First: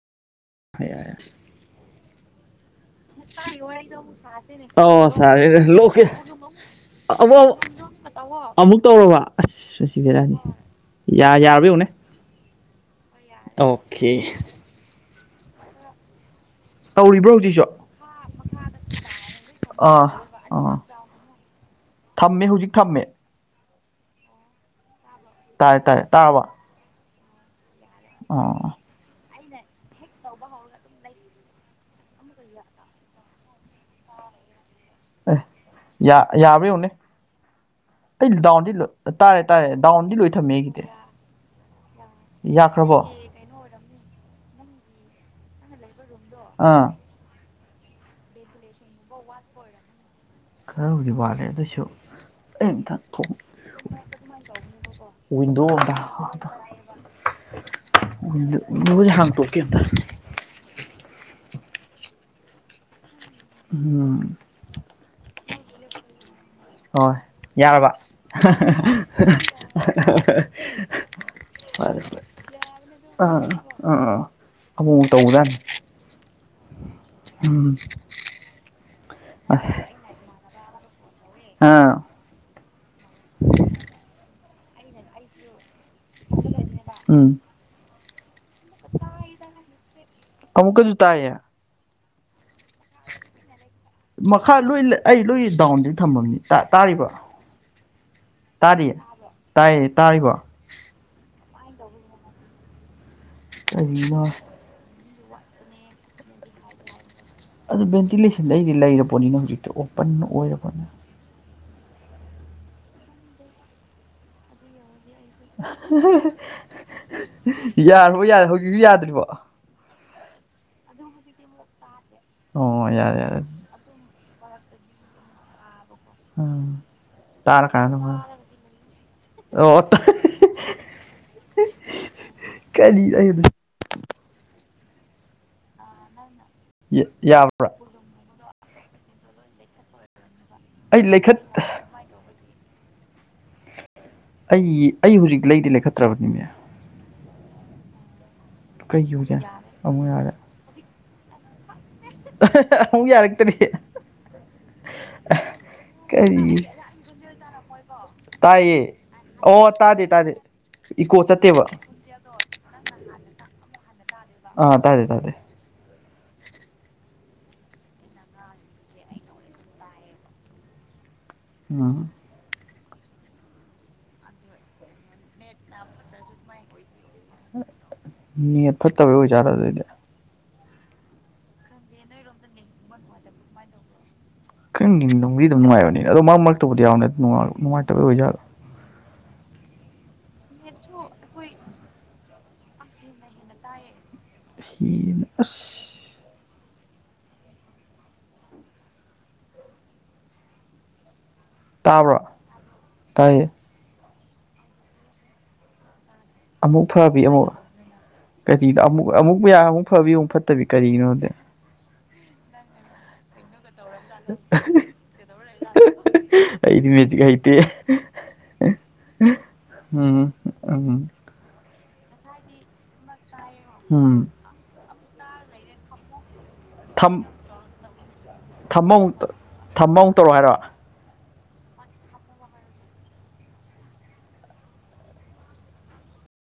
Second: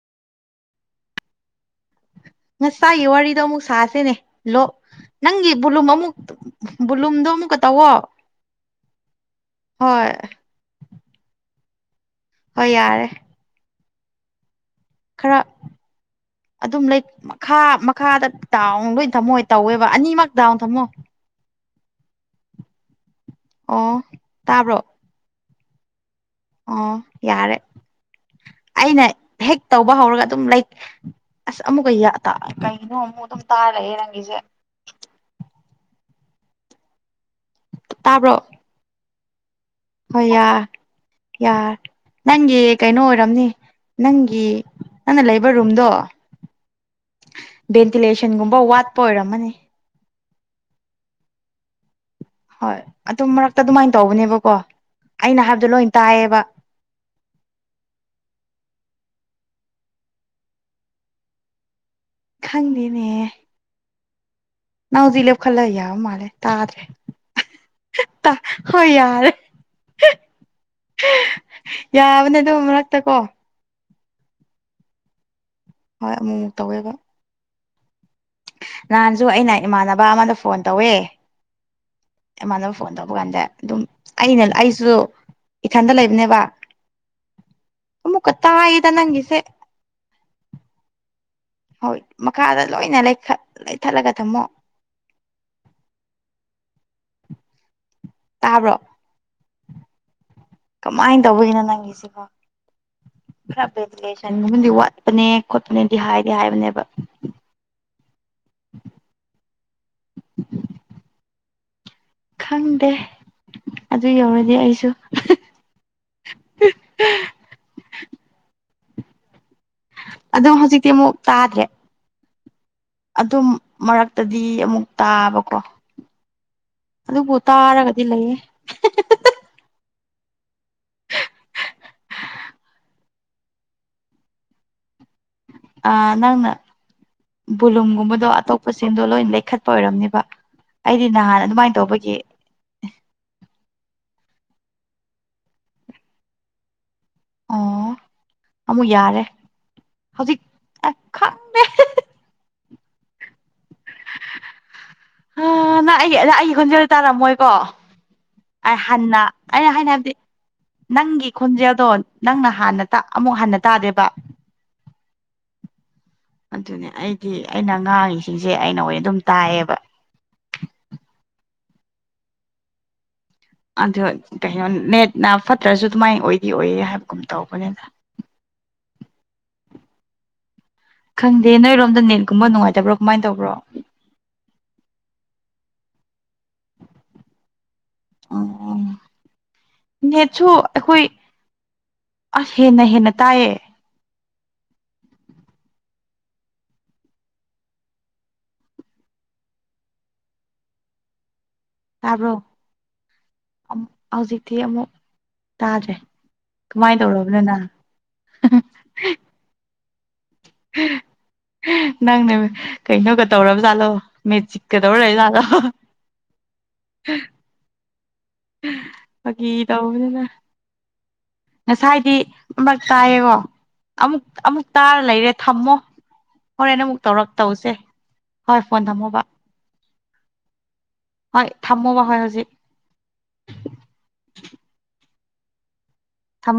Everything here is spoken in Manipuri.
[unintelligible] [unintelligible] ꯋꯥꯔꯤꯗꯣ ꯑꯃꯨꯛ ꯁꯥꯁꯤꯅꯦ ꯂꯣꯛ ꯑꯣꯎ ꯁꯔꯦ ꯅꯪꯒꯤ ꯕꯣꯂꯨꯝ ꯂꯣꯛ ꯑꯃꯨꯛ ꯕꯣꯂꯨꯝꯗꯣ ꯑꯃꯨꯛꯀ ꯇꯧꯋꯣ ꯑꯃꯨꯛ ꯇꯧꯔꯕ ꯑꯁ ꯉꯁꯤ ꯍꯣꯏ ꯕꯦꯔꯥꯅꯤ ꯌꯥ ꯌꯥꯔꯕ ꯌꯦꯉꯨꯅꯦ ꯍꯣꯏ ꯌꯥꯔꯦ ꯑꯣꯀꯦ ꯈꯔ ꯑꯗꯨꯝ ꯂꯩ ꯇꯧꯔꯤꯕ꯭ꯔꯣ ꯃꯈꯥ ꯍꯧꯖꯤꯛꯁꯨ ꯃꯈꯥꯗ ꯇꯥꯎꯟ ꯂꯣꯏ ꯊꯝꯃꯣ ꯇꯧꯋꯦꯕ ꯑꯥ ꯑꯅꯤꯃꯛ ꯗꯥꯎꯟ ꯑꯥ ꯊꯝꯃꯣ ꯊꯝꯃꯦ ꯍꯨꯖꯤꯛ ꯊꯝꯃꯦ ꯑꯣ ꯇꯥꯕ꯭ꯔꯣ ꯇꯥꯏ ꯇꯥꯏ ꯇꯥꯕ ꯑꯣ ꯌꯥꯔꯦ ꯑꯣ ꯑꯩꯅ ꯍꯦꯛ ꯇꯧꯕ ꯍꯧꯔꯒ ꯑꯗꯨꯝ ꯂꯥꯏꯛ ꯑꯁ ꯑꯃꯨꯛꯀꯩ ꯀꯩꯅꯣ ꯑꯃꯨꯛ ꯑꯗꯨꯝ ꯇꯥꯔꯛꯑꯦ ꯅꯪꯒꯤꯁꯦ ꯑꯦ ꯌꯥꯕ꯭ꯔ ꯌꯧꯅꯦ ꯇꯥꯕ꯭ꯔꯣ ꯑꯩꯗꯥꯎꯟꯗꯤ ꯇꯥꯔꯦ ꯇꯥꯔꯦ ꯗꯥꯎꯟꯗꯤ ꯍꯣꯏ ꯂꯣꯏ ꯊꯝꯃꯦ ꯌꯥꯔ ꯑꯩꯒꯤꯗꯤ ꯌꯥꯔꯦ ꯅꯪꯒꯤ ꯌꯥꯈ꯭ꯔꯕꯣ ꯀꯩꯅꯣ ꯑꯣꯏꯔꯝꯅꯤ ꯅꯪꯒꯤ ꯅꯪꯅ ꯂꯩꯕ ꯔꯨꯝꯗꯣ ꯑꯥ ꯚꯦꯟꯇꯤꯂꯦꯁꯟꯒꯨꯝꯕ ꯋꯥꯠꯄ ꯑꯣꯏꯔꯝꯃꯅꯤ ꯈꯔꯕꯨꯗꯤ ꯋꯥꯠꯂꯦ ꯑꯗꯨꯁꯨ ꯍꯣꯏ ꯑꯗꯨꯝ ꯃꯔꯛꯇ ꯑꯗꯨꯃꯥꯏꯅ ꯇꯧꯕꯅꯦꯕꯀꯣ ꯑꯩꯅ ꯍꯥꯏꯕꯗꯣ ꯂꯣꯏ ꯇꯥꯏꯌꯦꯕ ꯃꯖ ꯍꯪ ꯇꯣꯛ ꯀꯦꯗ ꯈꯪꯗꯦꯅꯦ ꯎꯝ ꯅꯥꯪꯗꯤꯂꯦꯞ ꯈꯜꯂ ꯌꯥꯕ ꯃꯥꯂꯦ ꯍꯣꯏ ꯌꯥꯔꯕ ꯍꯣꯏ ꯌꯥꯔꯦ ꯐꯔꯦꯔꯦ ꯌꯥꯕꯅꯦ ꯑꯗꯨ ꯃꯔꯛꯇ ꯀꯣ ꯑꯥ ꯑꯥ ꯑꯥ ꯑꯃꯨꯛ ꯇꯧꯕꯗꯥꯅꯤ ꯍꯣꯏ ꯑꯃꯨꯛꯃꯨꯛ ꯇꯧꯋꯦꯕ ꯎꯝ ꯅꯍꯥꯟꯁꯨ ꯑꯩꯅ ꯏꯃꯥꯟꯅꯕ ꯑꯃꯗ ꯐꯣꯟ ꯇꯧꯋꯦ ꯍꯥꯥ ꯑꯦꯃꯥꯟꯅꯕ ꯐꯣꯟ ꯇꯧꯕ ꯀꯥꯟꯗ ꯑꯗꯨꯝ ꯑꯩꯅ ꯑꯩꯁꯨ ꯏꯊꯟꯗ ꯂꯩꯕꯅꯦꯕ ꯎꯝ ꯑꯃꯨꯛꯀ ꯇꯥꯏꯌꯦꯗ ꯅꯪꯒꯤꯁꯦ ꯑꯃꯨꯛꯀꯖꯨ ꯇꯥꯢꯌꯦ ꯍꯣꯏ ꯃꯈꯥꯗ ꯂꯣꯏꯅ ꯂꯩꯈꯠ ꯂꯩꯊꯠꯂꯒ ꯊꯝꯃꯣ ꯃꯈꯥ ꯂꯣꯏ ꯑꯩ ꯂꯣꯏ ꯗꯥꯎꯟꯗꯤ ꯊꯝꯃꯅꯤ ꯇꯥ-ꯇꯥꯔꯤꯕ ꯇꯥꯔꯤꯕꯣ ꯇꯥꯕ꯭ꯔꯣ ꯇꯥꯔꯤ ꯇꯥꯏꯌꯦ ꯇꯥꯔꯤꯕꯣ ꯀꯃꯥꯏꯅ ꯇꯧꯕꯒꯤꯅꯣ ꯅꯪꯒꯤꯁꯤꯕꯣ ꯈꯔ ꯀꯔꯤꯅꯣ ꯚꯦꯇꯤꯂꯦꯁꯟꯒꯨꯝꯕꯨꯗꯤ ꯋꯥꯠꯄꯅꯦ ꯈꯣꯠꯄꯅꯦꯗꯤ ꯍꯥꯏꯗꯤ ꯍꯥꯏꯕꯅꯦꯕ ꯑꯗꯨ ꯚꯦꯟꯇꯤꯂꯦꯁꯟꯗꯤ ꯑꯩꯗꯤ ꯂꯩꯔ ꯄꯣꯠꯅꯤꯅ ꯍꯧꯖꯤꯛꯇꯤ ꯑꯣꯄꯟ ꯑꯣꯏꯔꯕꯅꯤ ꯈꯪꯗꯦ ꯑꯗꯨ ꯌꯧꯔꯗꯤ ꯑꯩꯁꯨ [unintelligible] ꯌꯥꯔꯕꯣ ꯌꯥꯔꯦ ꯍꯧꯖꯤꯁꯨ ꯌꯥꯗ꯭ꯔꯤꯕꯣ ꯑꯗꯨ ꯍꯧꯖꯤꯛꯇꯤ ꯑꯃꯨꯛ ꯇꯥꯗ꯭ꯔꯦ ꯑꯣ ꯌꯥꯔꯦ ꯌꯥꯔꯦ ꯑꯗꯨꯝ ꯃꯔꯛꯇꯗꯤ ꯑꯃꯨꯛ ꯇꯥꯕꯀꯣ ꯎꯝ ꯑꯗꯨꯕꯨ ꯇꯥꯔꯒꯗꯤ ꯂꯩꯌꯦ [unintelligible] ꯑꯣꯑꯣ [unintelligible] [unintelligible] ꯀꯔꯤ ꯑꯩꯅ ꯑ ꯅꯪꯅ ꯌꯥꯕ꯭ꯔꯥ ꯕꯨꯂꯨꯝꯒꯨꯝꯕꯗꯣ ꯑꯇꯣꯞ ꯄꯥꯁꯤꯡꯗꯣ ꯂꯣꯏꯅ ꯂꯩꯈꯠꯄ ꯑꯣꯏꯔꯝꯅꯤꯕ ꯑꯩ ꯑꯩꯗꯤ ꯂꯩꯈꯠ ꯅꯍꯥꯟ ꯑꯗꯨꯃꯥꯏꯅ ꯇꯧꯕꯒꯤ ꯑꯩꯢ ꯑꯩ ꯍꯧꯖꯤꯛ ꯂꯩꯗꯤ ꯂꯩꯈꯠꯇ꯭ꯔꯕꯅꯤꯅꯦ ꯑꯣ ꯑꯃꯨꯛ ꯀꯩ ꯌꯥꯔꯦ ꯍꯧꯖꯤꯛ ꯑꯃꯨꯛ ꯌꯥꯔꯦ ꯍꯧꯖꯤꯛ ꯑ ꯈ [unintelligible] ꯑꯃꯨꯛ ꯌꯥꯔꯛꯇꯔꯤ [unintelligible] [unintelligible] ꯍ ꯅꯪ ꯑꯩꯒꯤ ꯑꯩꯒꯤ ꯀꯔꯤ ꯈꯣꯟꯖꯦꯜ ꯇꯥꯔꯝꯃꯣꯏꯀꯣ ꯇꯥꯏꯌꯦ ꯑꯩ ꯍꯟꯅ ꯑꯣ ꯑꯩꯅ ꯍꯥꯏꯅ ꯇꯥꯗꯦ ꯍꯥꯏꯕꯗꯤ ꯇꯥꯗꯦ ꯏꯀꯣ ꯅꯪꯒꯤ ꯆꯠꯇꯦꯕ ꯈꯣꯟꯖꯦꯜꯗꯣ ꯅꯪꯅ ꯍꯥꯟꯅ ꯇꯥ ꯑꯃꯨꯛ ꯍꯟꯅ ꯇꯥꯗꯦꯕ ꯑ ꯇꯗꯦ ꯇꯗꯦ ꯑꯗꯨꯅꯦ ꯑꯩꯗꯤ ꯑꯩꯅ ꯉꯥꯡꯉꯤꯁꯤꯡꯁꯦ ꯑꯩꯅ ꯑꯣꯢ ꯑꯗꯨꯝ ꯇꯥꯏꯌꯦꯕ [unintelligible] ꯑꯗꯨ ꯀꯩꯅꯣ ꯅꯦꯠꯅ ꯐꯠꯇ꯭ꯔꯁꯨ ꯑꯗꯨꯃꯥꯏ ꯑꯣꯏꯗꯤ ꯑꯣꯏꯌꯦ ꯍꯥꯏꯒꯨꯝ ꯇꯧꯕꯅꯤꯗ ꯅꯦꯠ ꯐꯠꯇꯕꯩ ꯑꯣꯏꯖꯥꯠꯂ ꯑꯗꯨꯗꯤ ꯈꯪꯗꯦ ꯅꯣꯏꯔꯣꯝꯗ ꯅꯦꯠꯀꯨꯝꯕ ꯅꯨꯡꯉꯥꯏꯇꯕ꯭ꯔꯣ ꯀꯃꯥꯏ ꯇꯧꯕ꯭ꯔꯣ ꯈꯪꯗꯦ ꯅꯨꯡꯗꯤ ꯑꯗꯨꯝ ꯅꯨꯡꯉꯥꯏꯕꯅꯤ ꯑꯗꯣ ꯃꯔꯛ ꯃꯔꯛꯇꯕꯨꯗꯤ ꯌꯥꯎꯅꯦ ꯅꯨꯡꯉꯥꯢ ꯅꯨꯡꯉꯥꯢꯇꯕꯩ ꯑꯣꯏꯖꯥꯠꯂꯥ ꯑꯣ ꯅꯦꯠꯁꯨ ꯑꯩꯈꯣꯏ ꯑꯁ ꯍꯦꯟꯅ ꯍꯦꯟꯅ ꯇꯥꯏꯌꯦ ꯐꯤꯅ ꯑꯁ ꯇꯥꯕ꯭ꯔꯣ ꯇꯥꯏꯌꯦ ꯑꯃꯨꯛ ꯍꯧꯖꯤꯛꯇꯤ ꯑꯃꯨꯛ ꯇꯥꯗ꯭ꯔꯦ ꯑꯃꯨꯛ ꯀꯃꯥꯏꯅ ꯐꯕꯤ ꯇꯧꯔꯕꯅꯣ ꯑꯃꯨꯛ ꯅꯪ ꯀꯔꯤꯗ ꯑꯃꯨꯛ ꯑꯃꯨꯛ ꯌꯥ ꯑꯃꯨꯛ ꯐꯕꯤ ꯑꯃꯨꯛ ꯐꯠꯇꯕꯤ ꯀꯔꯤꯒꯤꯅꯣ ꯗꯦ ꯅꯪꯅ ꯀꯩꯅꯣꯒ ꯇꯧꯔꯕꯖꯥꯠꯂꯣ ꯃꯦꯖꯤꯛꯀ ꯇꯧꯔꯂꯩꯖꯥꯠꯂꯣ ꯑꯩꯗꯤ ꯃꯦꯖꯤꯛ ꯍꯩꯇꯦ ꯐꯥꯒꯤ ꯇꯧꯕꯅꯤꯗ ꯑꯨꯡ ꯉꯁꯥꯏꯗꯤ ꯑꯃꯔꯛ ꯇꯥꯏꯌꯦꯒꯣ ꯎꯝ ꯑꯃꯨꯛ ꯑꯃꯨꯛ ꯇꯥꯔ ꯂꯩꯔꯦ ꯊꯝꯃꯣ ꯍꯣꯔꯦꯟ ꯑꯃꯨꯛ ꯊꯝ ꯇꯧꯔꯛ ꯇꯧꯁꯦ ꯍꯣꯏ ꯐꯣꯟ ꯊꯝꯃ ꯑꯃꯨꯛ ꯊꯝꯃꯣꯕ ꯊꯝꯃ ꯑꯃꯨꯛ ꯇꯧꯔꯛꯎ ꯍꯥꯏꯔꯣ ꯍꯣꯏ ꯊꯝꯃꯣꯕ ꯍꯣꯏ ꯍꯨꯖꯤꯛ ꯊꯝ